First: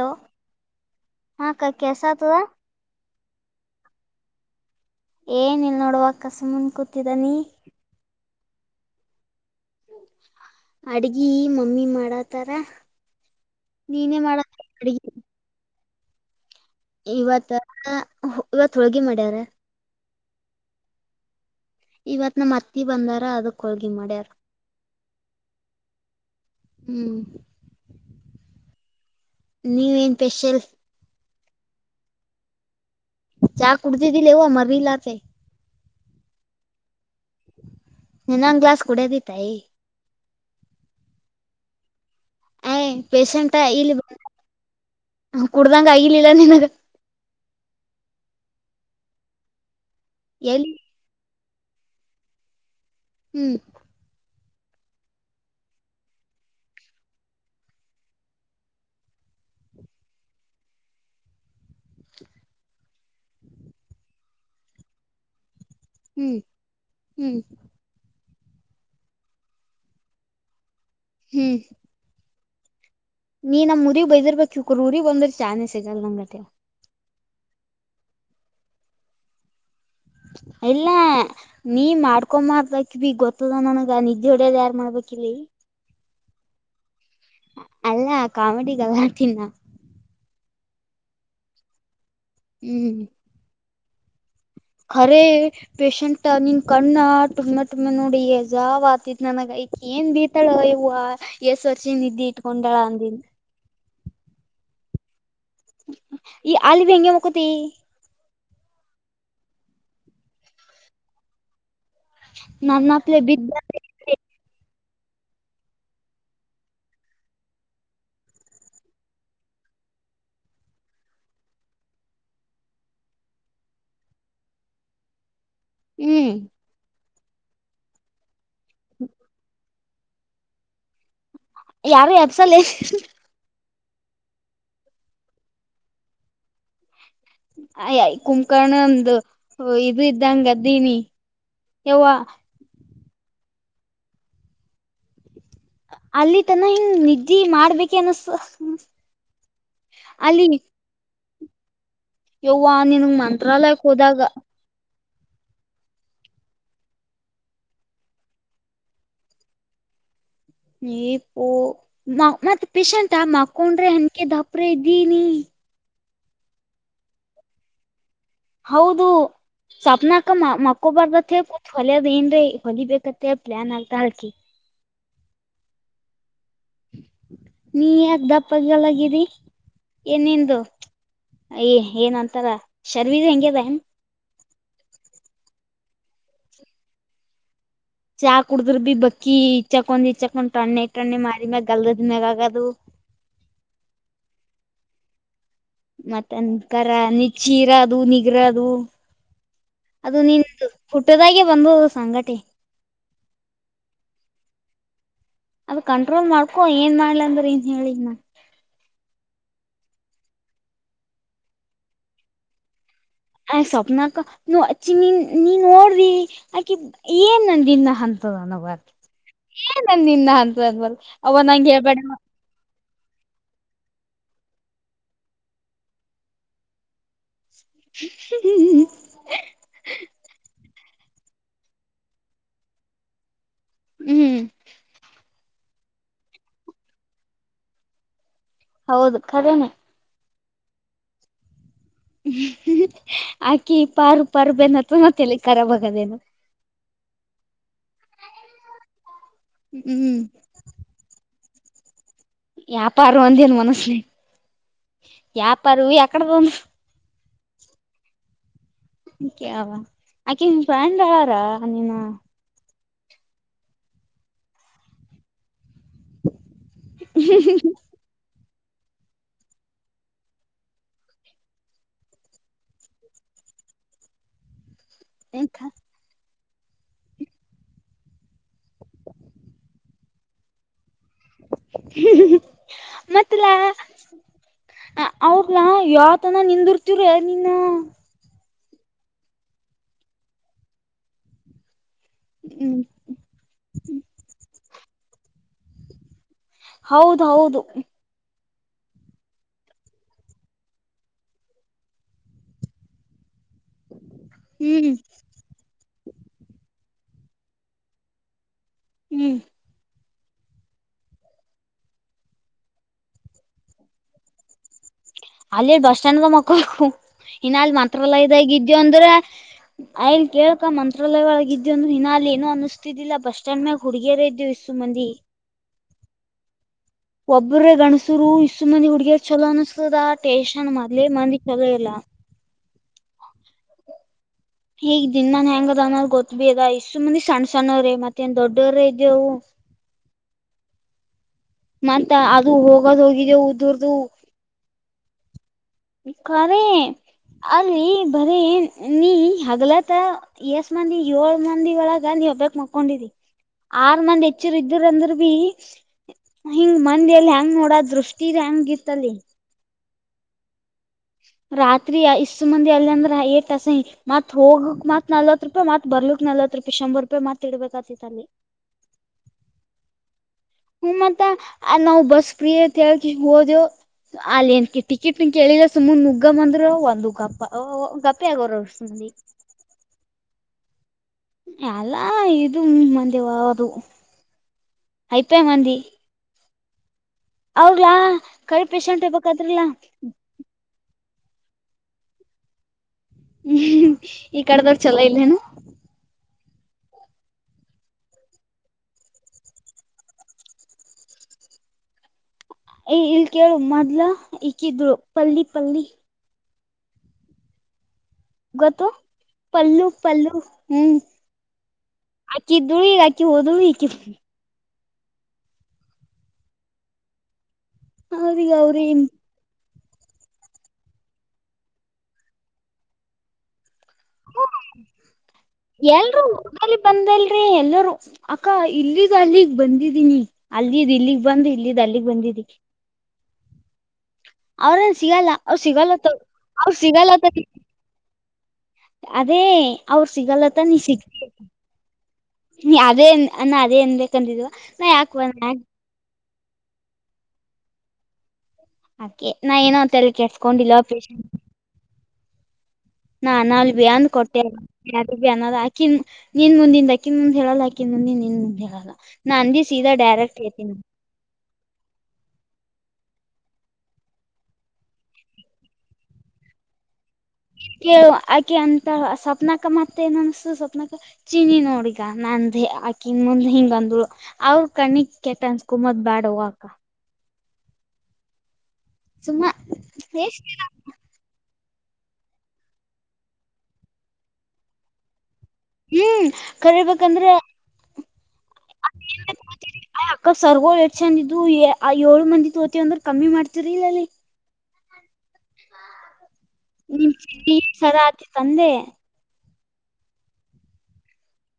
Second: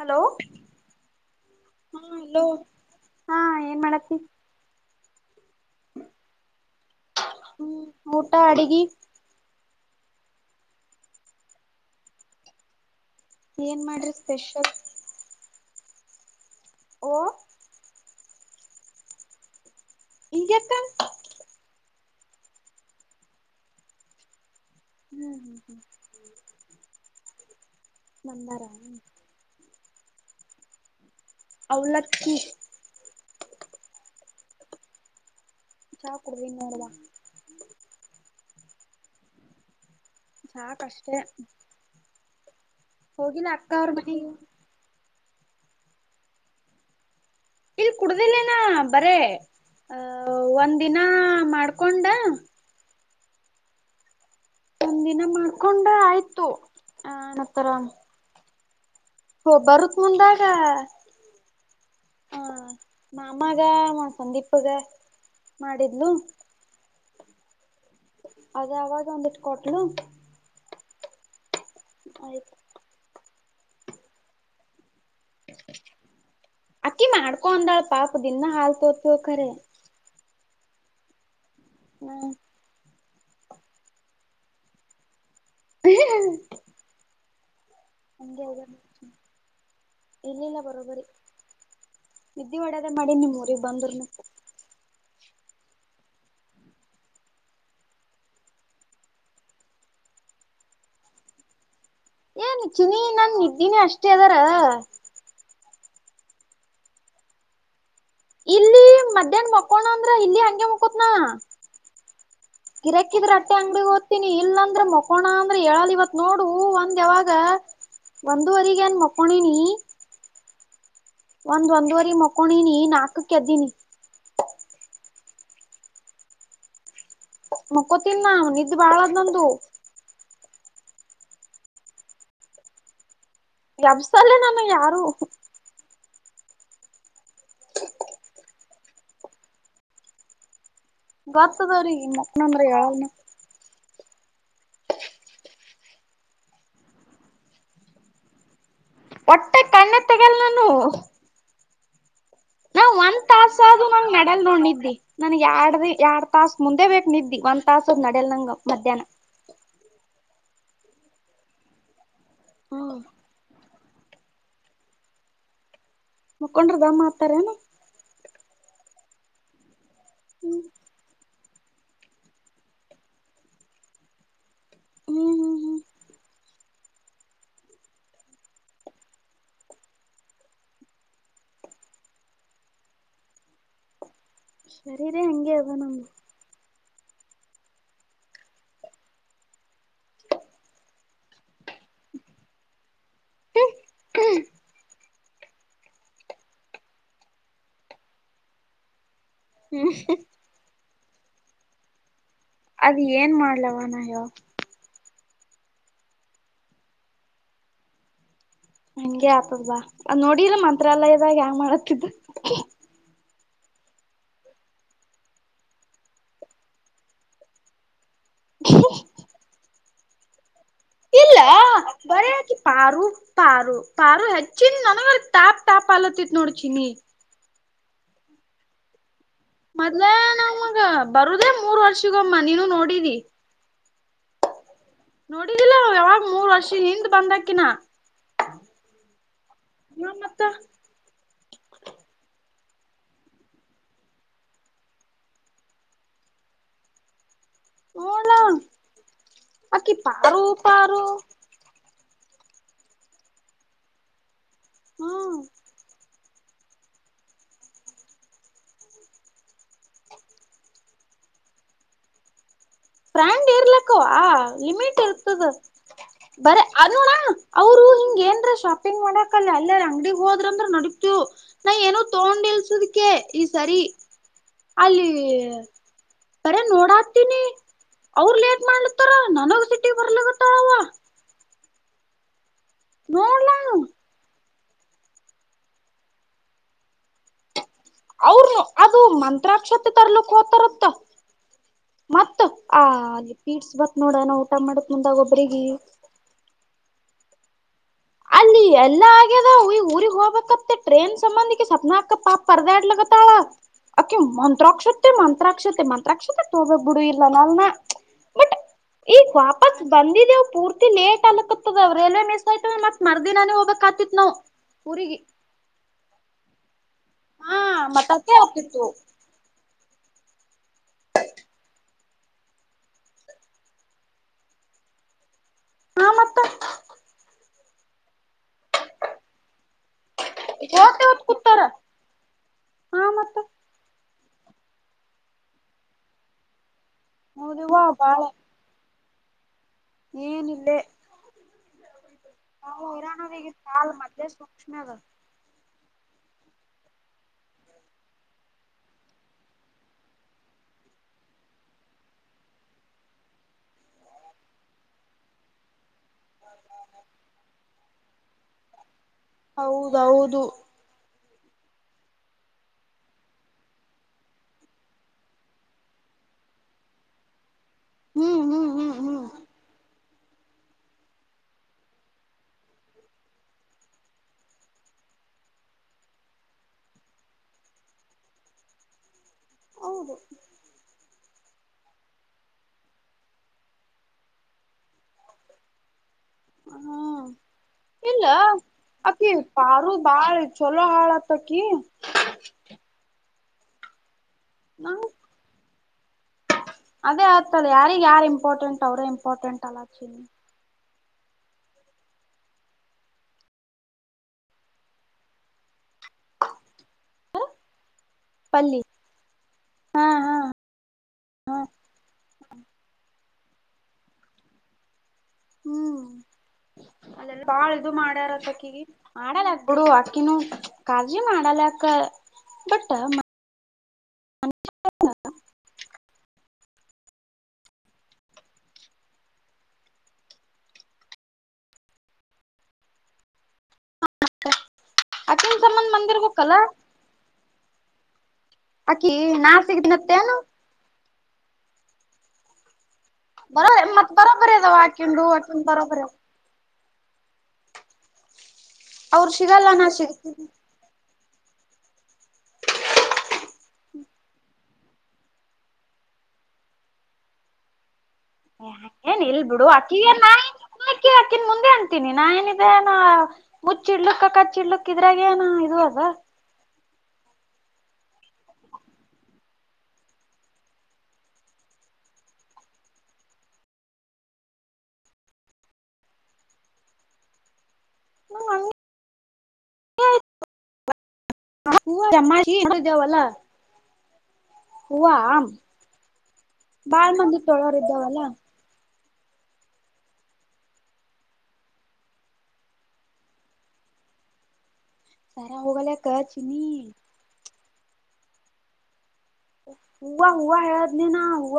Hello ಹಾ ಅಕ್ಕ ಕೆಲ್ಸಾತದ ಹಾಲೋ ಹಾ ಏನ್ ಮಾಡತಿ. ಏನ ಇಲ್ ನೋಡುವಕ್ಕ ಸುಮನ್ ಕೂತಿದ್ದಾನಿ. ಹ್ ಊಟ ಅಡ್ಗಿ ಅಡ್ಗಿ ಮಮ್ಮಿ ಮಾಡತಾರ. ಏನ್ ಮಾಡ್ರಿ ನೀನೇ ಮಾಡತ ಸ್ಪೆಷಲ್. ಅಡ್ಗಿ ಓ ಇವತ್ತ ಇವತ್ ಹೋಳ್ಗಿ ಮಾಡ್ಯಾರ. ಇಗ್ ಯಾಕ್ಕ ಇವತ್ ನಮ್ಮ ಅತ್ತಿ ಬಂದಾರ ಅದಕ್ ಹೋಳ್ಗಿ ಮಾಡ್ಯಾರ. ಹ್ಮ್ ಹ್ಮ್ ಹ್ಮ್ ಹ್ಮ್ ಬಂದಾರ. ನೀವ್ ಏನ್ ಪೆಷಲ್. ಅವಲಕ್ಕಿ ಚಾ ಕುಡ್ದಿದಿಲೆಯವ್ವ ಮರಿಲಾರ್ದೆ. ಚಾ ಕೊಡ್ದಿನ್ ನೋಡುವ. ಇನ್ನೊಂದ್ ಗ್ಲಿಸ್ ಕುಡ್ಯತಿದ್ದತೈ. ಸಾಕ್ ಅಷ್ಟೇ ಹೋಗಿಲ್ಲ ಪೇಶೆಂಟ ಅಕ್ಕ ಅವ್ರ ಇಲ್ಲಿ ಮನೆಗೆ ಕುಡ್ದಂಗ ಆಗಿಲಿಲ್ಲ ನಿನಗ್ ಇಲ್ ಕುಡ್ದಿಲ್ಲೇನಾ ಬರೇ ಅಹ ಎಲ್ಲಿ ಒಂದ ದಿನ ಮಾಡ್ಕೊಂಡ. ಹ್ಮ್ ಒಂದ್ ದಿನ ಮಾಡ್ಕೊಂಡ ಆಯ್ತು ಆನತ್ತರ. ಹೋ ಬರುತ್ ಮುಂದಾಗ. ಹಾ ನ ಮಾಮಾಗ ನ ಸಂದೀಪಗ ಮಾಡಿದ್ ಹ್ಮ್ ಹ್ಮ್ ಅದ ಅವಾಗ್ ಒಂದಿಟ್ ಕೊಟ್ಲು. ಹ್ಮ್ ಆಯ್ ನೀ ನಮ್ ಊರಿ ಬೈದಿರ್ಬೇಕು ಕ್ರು ಊರಿಗ್ ಬಂದ್ರೆ ಚಾ ನೆ ಸಿಗಲ್ಲ [unintelligible] ಅಕ್ಕಿ ಮಾಡ್ಕೊ ಅಂದಾಳ ಪಾಪ ದಿನಾ ಹಾಲ್ ತೊ ತೋತ್ಖರೆ. ಇಲ್ಲ ನೀ ಹಾ ಮಾಡ್ಕೊಂಬರ್ದ್ ಅಕಿ ಬಿ ಗೊ ನನಗ ನಿದ್ದೆ ಹೊಡೆಯದ ಯಾರು ಮಾಡ್ಬೇಕು ಇಲ್ಲಿ ಹ್ಮ ಅಲ್ಲ ಹಂಗೆ ಕಾಮಿಡಿ ಗಲಾಟಿನ ಇಲ್ಲಿಲ್ಲ ಬರೋಬರಿ ನಿದ್ದಿ ಒಡದೇ ಹ್ಮ್ ಮಾಡಿ ನಿಮ್ಮೂಊರಿಗೆ ಬಂದ್ರನು ಅರೇ ಪೇಶಂಟ್ ನಿನ್ ಕಣ್ಣ ಟುಮ ಟುಮ್ಮ ನೋಡಿ ಜಾವ್ ಆತತಿ ನನಗ ಐ ಏನ್ ಬೀತಾಳ ಯವ್ವ ಏಸ್ ವರ್ಷನ್ ನಿದ್ದಿ ಏನ್ ಇಟ್ಕೊಂಡಾಳ ಚಿನಿ ಅಂದನಿ ನನ್ ನಿದ್ದಿನೇ ಅಷ್ಟ ಅದಾರಾ ಈ ಆಲ್ಲಿಬಿ ಹಿಂಗೇ ಮಕ್ಕೋತಿ ಇಲ್ಲಿ ಮಧ್ಯಾಹ್ನ ಮಕೋಣ ಅಂದ್ರ ಇಲ್ಲಿ ಹಂಗೆ ಮುಕೋತ್ನಾ ನನ್ನಪ್ಲೆ ಗಿರಕ್ಕಿದ್ರೆ ಬಿದ್ದ ಅಟ್ಟೆ ಅಂಗಡಿ ಹೊ ತೀನಿ ಇಲ್ಲ ಅಂದ್ರ ಮಕೋಣ ಅಂದ್ರ ಹೇಳಳಲ್ ಇವತ್ ನೋಡು ಒಂದ್ ಯಾವಾಗ ಒಂದೂವರಿ ಗೇನ್ ಮಾಕೊಂಡೀನಿ ಒಂದ್ ಒಂದುವರಿ ಮಕೊಂಡಿನಿ ನಾಕಕ್ ಎದ್ದಿನಿ ಹ್ಮ್ ಮಕ್ಕೋತಿನ್ ನ ನಿದ್ದೆ ಬಾಳದ ನಂದು ಯಾರು ಎಬಿಸ್ಸಲ್ಲೇನ್ ಯಬ್ಸಲ್ಲೇ ನಾನ್ನ ಯಾರು ಅಯ್ ಕುಂಕರ್ಣ ಅಂದು ಇದು ಇದ್ದಂಗ್ದನಿ ಗೊತ್ತಾದ್ ಅವ್ರಿಗೆ ಮಾಕೊಂಡ್ರೆ ಏಳಲ್ಲ ನ ಅಲ್ಲಿ ತನ ಹಿಂಗ ನಿದ್ದಿ ಮಾಡ್ಬೇಕೆ ಅನುಸ್ತದ ಒಟ್ಟೆ ಕಣ್ಣ ತಗಲ್ ನನವು ಯವ್ವ ನಿಂಗ್ ಒಂದ್ ತಾಸ ಮಂತ್ರಾಲಯಕ್ ಅದು ನಂಗ್ ಹೋದಾಗ ನಡಲ್ ನೋಡ್ ನಿದ್ದಿ ನನ್ಗ್ ಎರಡ್ ಎರಡ್ ತಾಸ್ ಮುಂದೆ ಬೇಕ್ ನಿದ್ದಿ ಒಂದ್ ತಾಸದ್ ನಡ್ಯಲ್ ನಂಗ ಮಧ್ಯಾಹ್ನ ನೀ ಪೋ ಮತ್ ಹ್ಮ್ ಪೇಶಂಟಾ ಮಕೊಂಡ್ರೆ ಅನ್ಕ ದಪ್ರ ಇದ್ದೀನಿ ಮುಕ್ಕೊಂಡ್ರ ದಮ್ಮ ಆತಾರೇನ ಹೌದು ಸಪ್ನಾಕ ಹ್ಮ್ ಮಕ್ಕೊಬರ್ದತ್ ಅತ್ ಹೇಳಿ ಕು ಹೊಲದ ಏನ್ರೀ ಹೊಲಿ ಬೇಕತ್ತೆಲಿ ಪ್ಲಾನ್ ಆಗ್ತಾ ಹಾಕಿ ಹ್ಮ್ ಹ್ಮ್ ಹ್ಮ್ ನೀ ಯಾಕ ದಪ್ಪಾಗಲ್ಲಾಗಿದಿ ಎನಿಂದು ಅಯ ಏನಂತರ ಶರೀರಬಿ ಹೆಂಗ ಅದ ಏನ್ ಶರೀರ ಹೆಂಗೆ ಅದ ನಂದು ಚಾ ಕುದ್ರಭೀ ಬಕ್ಕಿ ಇಚಕೊಂಡ್ ಇಚಕೊಂಡ್ ಟಣ್ಣೆ ಮಾರಿ ಮ್ಯಾಗ ಗಲ್ದದ್ ಮ್ಯಾಗ ಆಗದು ಹ್ಮ್ಮ ಮತ್ತಂದ ಕರ ನೀ ಚೀರ ಅದು ನಿಗರದು ಹ್ಮ್ ಅದು ನಿಂದು ಪುಟ್ಟದಾಗೆ ಬಂದಬೋದು ಸಂಗಟೆ ಅದ ಏನ್ ಮಾಡ್ಲವ ನಾ ಹೇಳ್ ಅದ್ ಕಂಟ್ರೋಲ್ ಮಾಡ್ಕೊ ಏನ್ ಮಾಡ್ಲ ಅಂದ್ರ ಏನ್ ಹೇಳ್ಲಿ ನ ಹಂಗೆ ಆತದವಾ ನೋಡಿಲ್ಲ ಮಂತ್ರಾಲಯದಗ ಹೆಂಗ್ ಮಾಡ್ಲಹಟ್ಟಿದ್ದ ಸ್ವಪ್ನಾಕ್ಕ ಅ ನೀನ್ ನೀನ್ ನೋಡ್ರಿ ಆಕಿ ಏನ್ನಂದಿನ ಅಂ ಏ ನನ್ ನಿನ್ನ ಅಂತ ಅಂದವಲ್ ಅವ ಇಲ್ಲ ನಂಗಗೆ ಹೇಳ್ಬೇಡ ಬರೇ ಆಕಿ ಪಾರು ಪಾರು ಪಾರು ಹೆಚ್ಚಿನ ನನಗ ತಾಪ್ ತಾಪ್ ಆಲತ್ತತ್ ನೋಡ ಚಿನ್ನಿ ಹ್ಮ್ ಹ್ಮ್್ಮ ಮೊದ್ಲೇ ನಾಮಗ ಬರುದೇ ಮೂರ್ ವರ್ಷಿಗಮ್ಮ ನೀನು ನೋಡಿದಿ ಹ್ಮ್ ನೋಡಿದಿಲ್ಲ ಯಾವಾಗ ಮೂರ್ ವರ್ಷ ಹಿಂದ್ ಬಂದಕಿನಾ ಹೌದು ಖರೇನ ಹ್ಮ ಮತ್ತ ಹ್ಮ್ ಆಕಿ ಪಾರು ಪಾರು ಬೆತ್ರತ್ತಲಿಖರಬಗದೇನು ಹ ನಾ ಬಕಿ ಹ್ಮ್ ಪಾರು ಪಾರು ವ್ಯಾಪಾರ ಅಂದೇನು ಮನಸಲಿ ಹ್ಮ್ ವ್ಯಾಪಾರ ಎಕಡೆ ಬಂದು ಆಕೆ ನಿನ್ ಪ್ರೇಂಡ ಅವಾರ ನೀನು. ಪ್ರೆಂಡ್ ಇರ್ಲಕ್ಕ ಆ ಲಿಮಿಟ್ ಇರ್ತದ ಬರ ಅದೋಡ ಅವರು ಹಿಂಗ ಏನ್ರ ಶಾಪಿಂಗ್ ಮಾಡಕಲ್ಲ ಎಲ್ಲಾರ ಅಂಗಡಿಗ್ ಹೋದ್ರಂದ್ರ ನಡತು ನಾ ಏನೋ ತಗೊಂಡಿಲ್ಸದಕ್ಕೆ ಈ ಸರಿ ಅಲ್ಲಿ. ಬರ ನೋಡತೀನಿ. ಅವರು ಲೇಟ್ ಮಾಡ್ಲತ್ತಾರ ನನಗ ಸಿಟಿ ಬರ್ಲಗತ್ತಾಳವ. ಮತ್ತಲ ನೋಡ್ಲಾನು ಅ ಅವ್ರಲಾ ಯಾವತನ ನಿಂದಿರ್ತಿವ್ರ ನಿನ್ನ ಅವ್ರನು ಅದು ಮಂತ್ರಾಕ್ಷತೆ ತರ್ಲಿಕ್ ಹೋ್ತಾರತ್ತ ಮತ್ತ ಆ ಅ ಪೀಟ್ಸ್ ಬತ್ ನೋಡೋಣ ಊಟ ಮಾಡಕ್ ಮುಂದಾಗ ಒಬ್ರಿಗೆ ಹೌದ ಹೌದು ಅಲ್ಲಿ ಎಲ್ಲಾ ಆಗ್ಯದ ಊರಿಗ್ ಹೋಗಬೇಕತ್ತ ಟ್ರೈನ್ ಸಂಬಂಧಕ್ಕೆ ಸ್ಪ್ನಾ ಅಕಪ್ಪಾ ಪರ್ದಾಡ್ಲಗತ್ತಾಳ. ಆಕಿ ಮಂತ್ರಕ್ಷ ಹ್ಮ್ ಸೆ ಮತ್ರ ಮಂತ್ರಾಕ್ಷತೆ ಮಂತ್ರಾಕ್ಷತೆ ತೋಗೋ ಬಿಡು ಇಲ್ಲ ನಲ್ ಬಟ್ ಈಗ ಬಸ್ ಬಂದಿದ್ದವು ಪೂರ್ತಿ ಲೇಟ್ ಆಲಕ್ಕತ್ತದವು ರೈಲ್ವೆ ಮಿಸ್ ಆಯತ ಮತ್ತೆ ಮರ್ದಿನಾನೇ ಹೋಗ್ಕ್ ಆತಿತ್ ನಾವು ಊರಿಗೆ ಅಲ್ಲ ಬಸ್ ಸ್ಟ್ಯಾಂಡ್ ಮಕ್ಕಳು ಇನ್ನ ಹಾ ಅಲ್ ಮತ್ತ ಮಂತ್ರಾಲಯ ಅದೇ ಇದಾಗ ಇದ್ಯವು ಆಗ್ತಿತ್ತು ಅಂದ್ರ ಅಯಲ್ ಕೇಳಕ ಮಂತ್ರಾಲಯ ಒಳಗ ಇದೆವಂದ ಹಿನ ಅಲ್ಲಿ ಏನನು ಅನಿಸ್ತಿದ್ದಿಲ್ಲ ಬಸ್ ಸ್ಟ್ಯಾಂಡ್ ಮ್ಯಾಗ ಹುಡ್ಗೇರ ಇದೇವು ಇಷ್ಟು ಮಂದಿ. ನಾ ಮತ್ತೆ ಒಬ್ಬ್ರೇ ಗಣಸುರು ಇಷ್ಟು ಮಂದಿ ಹುಡ್ಗಿಯರ್ ಚಲೋ ಅನಸ್ತದ ಟೇೇಶನ್ ಹೋತೆ ಮೊ್ಲೇ ಹೊತ್ ಮಂದಿ ಕೂತಾರ ಚೊಲೋ ಇಲ್ಲ. ಹಾ ಮತ್ತೆ ಹೀಗ್ ದಿನನ್ ಹೆಂಗದ ಅನ್ನೋ್ ಗೊತ್ ಬಿ ಅದ ಇಷ್ಟ್ ಮಂದಿ ಸಣ್ಣ ಹೌದವ್ವ ಸಣ್ಣವ್ರ ಬಾಳ ಮತ್ತೇಏನ್ ದೊಡ್ಡವ್ರೇ ಇದೇವು. ಏನಿಲ್ಲೇ ಮತ್ ಅದು ಹೋಗದ ಹೋಗಿದ ಉದ್ದರ್ದು. ನದ ಖರ ಅಲ್ಲಿ ಬರೀ ನೀ ಹಗಲತ್ತ. ಎಷ್ಟ ಮಂದಿ ಏಳ್ ಮಂದಿ ಒಳಗ ನೀವ ಬಕ್ ಮಕೊಂಡಿ. ಆರ್ ಮಂದ ಹೆಚ್ಚರು ಇದ್ರಂದ್ರ ಬಿ ಹಿಂಗ್ ಮಂದಿಯಲ್ಲಿ ಹೆಂಗ್ ನೋಡ ದೃಷ್ಟಿ ಹೆಂಗಿತ್ತಲಿ ಹೌದೌದು ರಾತ್ರಿ ಇಷ್ಟು ಮಂದಿ ಅಲ್ಲ ಅಂದ್ರ ಏಟಸ ಮತ್ ಹೋಗಕ್ ಮತ್ ನಲ್ವತ್ ಹ ರೂಪಾಯಿತ್ ಬರ್ಲಿಕ್ ನಲ್ತ್ ರೂಪಾಯಿ ಶಂಬರ್ ರೂಪಾಯಿತ್ ಇಡ್ಬೇಕ ಆತಿಲ್ಲಿ ಹ್ಮ್ ಹ್ಮ್ ಹ್ಮ್ ಹ್ಮ್ ಹ್ಮ ಮತ್ತ ನಾವು ಬಸ್ಪಿಯ ಅಂತ ಹೇಳ್ಕಿ ಹೋದವು ಅಲ್ಲಿ ಏನ್ ಕ ಟಿಕೆಟ್ ನಿನ್ ಕೇಳಿಲ್ಲ ಸುಮನ್ ನುಗ್ಗ ಅಂದ್ರ ಒಂದು ಗಪ್ಪ ಗಪ್ಪೆ ಆಗೋರ [unintelligible] ಹೌದು ಅಲ್ಲಾ ಇದು ಮಂದಿವದು ಅಐಪಯ ಮಂದ ಹ್ಮ ಹೌಲಾ ಇಲ್ಲ ಕರಿ ಪಷಂಟ್ ಇಬೇಕಾದ್ರಲ್ಲ. ಚೊಲೋ ಹಾಳತ್ತಕ. ಹ್ಮ್ ಈ ಕಡದ್ ನ ಚಲ ಇಲ್ಲೇನ. ಅದೇ ಆ್ತದದೆ ಯಾರಿಗ ಯಾರ್ ಇಂಪಾರ್ಟೆಂಟ್ ಅವರೇ ಇಂಪಾರ್ಟೆಂಟ್ ಅಲ್ಲ ಆ ಚೀ ಏ ಇಲ್ ಕೇಳು ಮೊದ್ಲ ಇಕ್ಕಿದ್ರು ಪಲ್ಲಿ ಪಲ್ಲಿ ಪಲ್ಲಿ ಗೊತ್ತು ಪಲ್ಲು ಹಾ ಪಲ್ಲು ಹಾ ಹ್ಮ್ ಹಾ ಅಕ್ಕಿ ಇದ್ದಳ ಈಗ ಅಕ್ಕಿ ಹೋದ ಈಕಿದ ಹ್ಮ್ ಅಲ್ಲೆಲ್ಲ ಬಾಳ ಇದು ಅವ್ರಗ ಮಾಡ್ಯಾರದಕ್ಕಗ ಅವ್ರಿ ಮಾಡಲ್ಲ. ನಡು ಆಕಿನ ಕಜಿ ಮಾಡಲಕ್ ಬಟ್ ಹ ಎಲ್ರುೂ ಊಗಲ್ಲಿ ಬಂದಲ್ರಿ ಎಲ್ಲರೂ ಅಕ್ಕ ಇಲ್ಲದ್ ಅಲ್ಲಿಗ್ ಬಂದಿದೀನಿ ಅಲ್ಲದ್ ಇಲ್ಲಿಗ್ ಬಂದ ಇಲ್ಲದ್ ಅಲ್ಲಿಗ್ ಬಂದಿದಿ ಅವ್ರಲ್ಲಿ ಸಿಗಲ್ಲ ಅಕಿನ್ ಅವ್ ಸಂಬಂಧ ಸಿಗಲ್ಲತ್ತ ಬಂದಿರ್ಬೇಕಲ್ಲ ಅವ್ರ ಸಿಗಲ್ಲತ್ತ ಅಕಿ ಅದೇ ನಾ ಅವ್ರ ಸಿಗನತ್ತೇನು ಸಿಗಲ್ಲತ್ತ ನೀ ಸಿಗ್ತ [inaudible] ನೀ ಅದೇ ಅಣ ಬರೋ ಅದೇ ಎಂದ ಕಂದಿದ್ು ನಾ ಯಾಕ ಬರಬರ ಅವ್ರ ಅೆ ನಾ ಸಿಗಲ್ಲ ಏನ ಅ ಎಲ್ಲಿ ಸಿಗ್ತೀನಿ. ಕೆಿಸಸ್ಕೊಂಡಿಲ್ಲ ಪೇಷ ನಾನ್ ಅಲ್ ಬಿ ಅಂದ ಕೊಟ್ಟೆ ಅ ಅನ್ನ ಹಾಕಿನ್ ನಿನ್ ಮುಂದಿನ ದಕಿನ್ಂದ್ ಹೇಳಲ್ಾಕ ಂದ ನಿನ್ರಲ್ಲ ಏನ್ ನಾ ಇಲ್ ಅಂದ ಬಿಡು ಸೀದ ಅಕ್ಕಿಗೆ ನಾ ಡೈರೆಕ್ಟ್ ಹೇಳ್ತೀನ ಅಕ್ಕಿ ಅಕಿನ್ ಮುಂದೆ ಅತೀನಿ ನಾೇಏನಿದೆ ನಾ ಮುಚ್ಚಿ ಇಡ್ಲಕ್ಕ ಕಚ್ಚಿಡ್ಲಕ್ಕ ಇದ್ರಾಗ ಏನ ಇ ಅದ ಆಕೆ ಅಂತ ಸ್ಪ್ನಾಕ ಮತ್ತೆ ಏನ್ ಅನ್ಸತು ಸವಪ್ನಾಕ ಚಿನಿ ನೋಡ್ಗ ನಂದೇ ಆಕನ್ ಮುಂದೆ ಹಿಂಗ ಅಂದರು ಅವ್ರ ಕಣ್ಣಿಕ್ ಕೆಟ್ಟ ಅನ್ಸ್ಕದ ಬ್ಯಾಡ್ ಹೋಗ್ಕ ಹ್ಮ [unintelligible] ಸುಮ್ಮಾ [unintelligible] [unintelligible] ಹೂವ ಆ ಹ್ಮ್ [inaudible] ಬಾಳ್ ಮಂದಿ ತೊಳೋರ್ ಇದ್ದಾವಲ್ಲಾ ಅ [unintelligible] ಅಯ್ ಅಕ್ಕಪ್ ಸರ್ಗೋಳ್ ಎಷ್ಟ ಚಂದ ಇದು ಆ ಏಳು ಮಂದಿ ತೋತಿ ಅಂದ್ರ ಕಮ್ಮಿ ಮಾಡ್ತರಿ ಇಲ್ಲ ಸಾರ ಹೋಗಲ್ಲಕ್ಕ ಚಿನಿ [unintelligible] ಸರಾತಿ ತಂದೆ ಹೂವ ಹೂವ ಹೇಳದ್ ನೀನಾ ಹೂವ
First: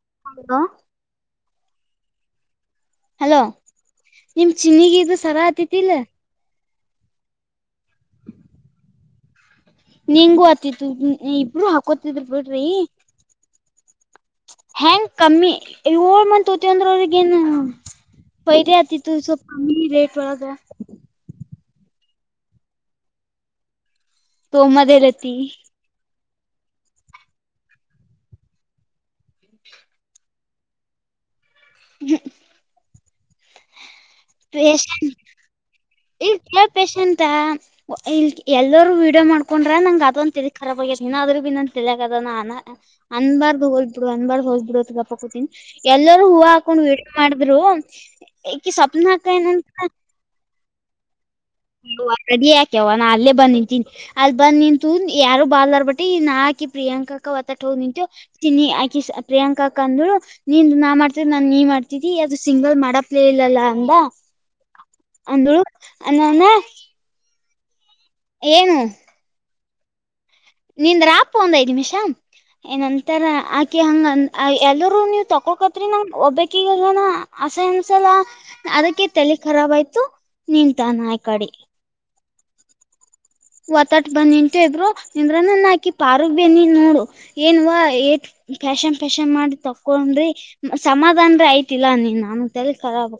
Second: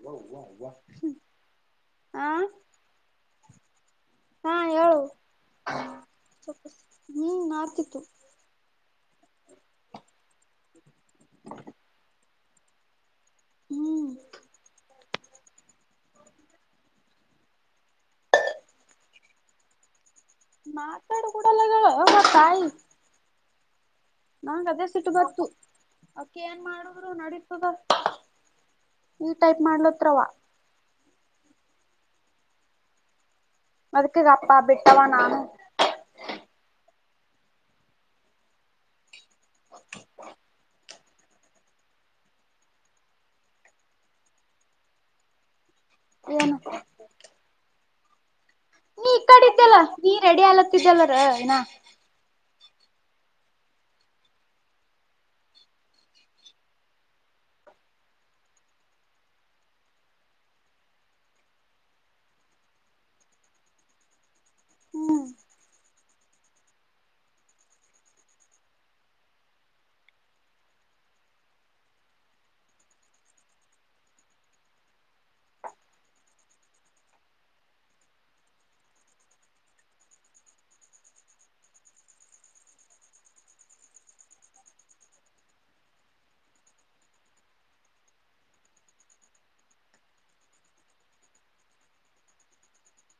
[unintelligible] ಹಾ ಹಲೋ ನಿಮ ಚಿನಗ ಹೇಳು ಇ ಸರ ಆತಿತಿ ಇಲ್ಲ ಹ್ಮ್ ನಡ್ತಿತ್ತು ನಿಂಗೂ ಆತಿತ್ತು ಇಬರು ಹಾಕೋತಿದ್ರರು ಬಿಡ್ರಿ ಹ್ಮ್ ಹೆಂಗ ಕಮ್ಮಿ ಏಳ್ ಮತ್ ತ ಅಂದ್ರ ಅವ್ರಗ ಏನು ಪಹಲಿ ಆತಿತ್ತುು ಸೊ ಕಮ್ಮಿ ರೇಟ್ ಒ ಮಾತಾಡು ಕೂಡಲ್ಲ ತಾಯಿ ತೋ ನಂಗ ಅದೇ ಸಿಟ್ಟು ಮದಲ್ಲತಿೀ ಬತ್ತು. ಅಕ ಏನ್ ಮಾಡುದು ನಡಸುದ ಈ ಟೈಪ್ ಮಾಡ್ಲತ್ರವ ಹ್ಮ್ ದುಕ್ಕೆ ಕಪ್ಪಾ ಬಿಟ್ಟವಾ ನಾನು ಇಲ್ ಕೆ ಪೇಶೆಂಟ್ ಇ ಎಲ್ಲರೂ ವಿೀಡಿಯೋ ಮಾಡ್ಕೊಂಡ್ರ ನಂಗ್ ಅದ ಒಂತ ಖಾಬ್ ಆಗತಿ ಏನಾದ್ೂ ಬಿ ನನ್ ತಿಳಿಯಕ ಅದ ನ ಅ ಅನ್ ಬಾರ್ದ ಹೋದ್ ಬಿಡು ಅನ್್ಬಾರ್ಗ್ ಹೋ್ಬ ಬಿಡುೋ ಗಾ ಕೂತಿನಿ ಎಲ್ಲರೂ ಹೂ ಏನು ಹಾಕೊಂಡ್ ವಿಡ ಮಾಡಿದ್ರು ಈಕ ಸ್ವಪ್ನ ನೀ ಈ ಹಾಕ ಕಡೆ ಇದ್ದಲ್ಲ ಏನಂತ ನೀ ರೆಡಿ ಆಲತ್ತಿದ್ದಲ್ಲರ ನ ಹಡಿ ಯಾಕೆವ ನಾ ಅಲ್ಲೇ ಬಂದ ನಿಂತೀನಿ ಅಲ್ ಬಂದ್ ನಿಂತು ಯಾರು ಬಾಲ್ಲಾರ್ ಬಟ್ಟಿ ಇನ್ಾಕಿ ಪ್ರಿಯಾಂಕಾಕ ಹೊತ್ತಟ್ಟ ಹೋಗ್ ನಿಂತು ಚನ್ನಿ ಆಾಕಿ ಪ್ರಿಯಾಂಕಾ ಕಂದ್ರು ನೀನ್ ನಾ ಮಾಡ್ತಿದ ನಾನ್ ನೀ ಮಾಡ್ತಿದಿ ಅದು ಸಿಂಗಲ್ ಮಾಡಪ್ಲೇ ಇಲ್ಲಲ್ಲ ಅಂದ ಹ್ಮ್ ಅಂದಳು ಅನ್ನನ ಏನು ನೀಂದ ರಾಪ ಒಂದ ಐ ನಿಮಿಷಾ ಏನಂತರ ಆಕಿ ಹಂಗ ಎಲ್ಲರುೂ ನೀ್ ತಕೋಕತ್ರಿ ನಾ ಒಬ್ಬಕ್ ಈಗಲ್ನಾ ಅಸ ಒಂದಸಲ ಅದಕ್ಕೆ ತಲೆ ಖರಾ ಆಯ್ತು ನಿಂತಾನ ಆಾಯಕಾಡಿ ಒತ್ತಟ ಬಂದ್ ನಿಂತು ಇದ್ರು ನಿಂದ್ರನುಾಕಿ ಪಾರ್ಕ್ ನ್ನಿ ನೋಡು ಏನ್ವಾ ಏ ಫ್ಯಾಶನ್ ಫ್ಯಾಶನ್ ಮಾಡಿ ತಕೊಂಡ್ರಿ ಸಮಾಧಾನನ್ರ ಆಯ್ತಿಲ್ಲಾ ನೀನ್ ನಾನು ತ ಕರಬ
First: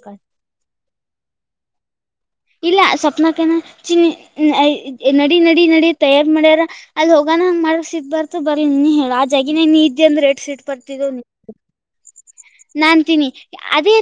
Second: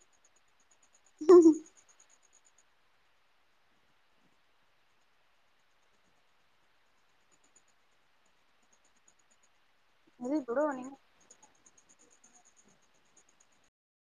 ಹ ಇಲ್ಲ ಸಪ್ನಾಕನ ಚ ನಡಿ ನಡಿ ನಡಿ ತಯಾರಿ ಮಾಡ್ಯಾರ ಅಲ್ಲಿ ಹೋಗಣ ಹಂಗ್ ಮಾಡಸಿದ ಬರ್ತ ಬರರಿ ನೀ ಹೇಳ ಆ ಜಗಿನೇ ನೀ ಇ ಬಿಡು ಂದಟ್ ನಿನ್ ಬರ್ತಿದ್ದ ನಾಂತನಿ ಅಲ್ಲ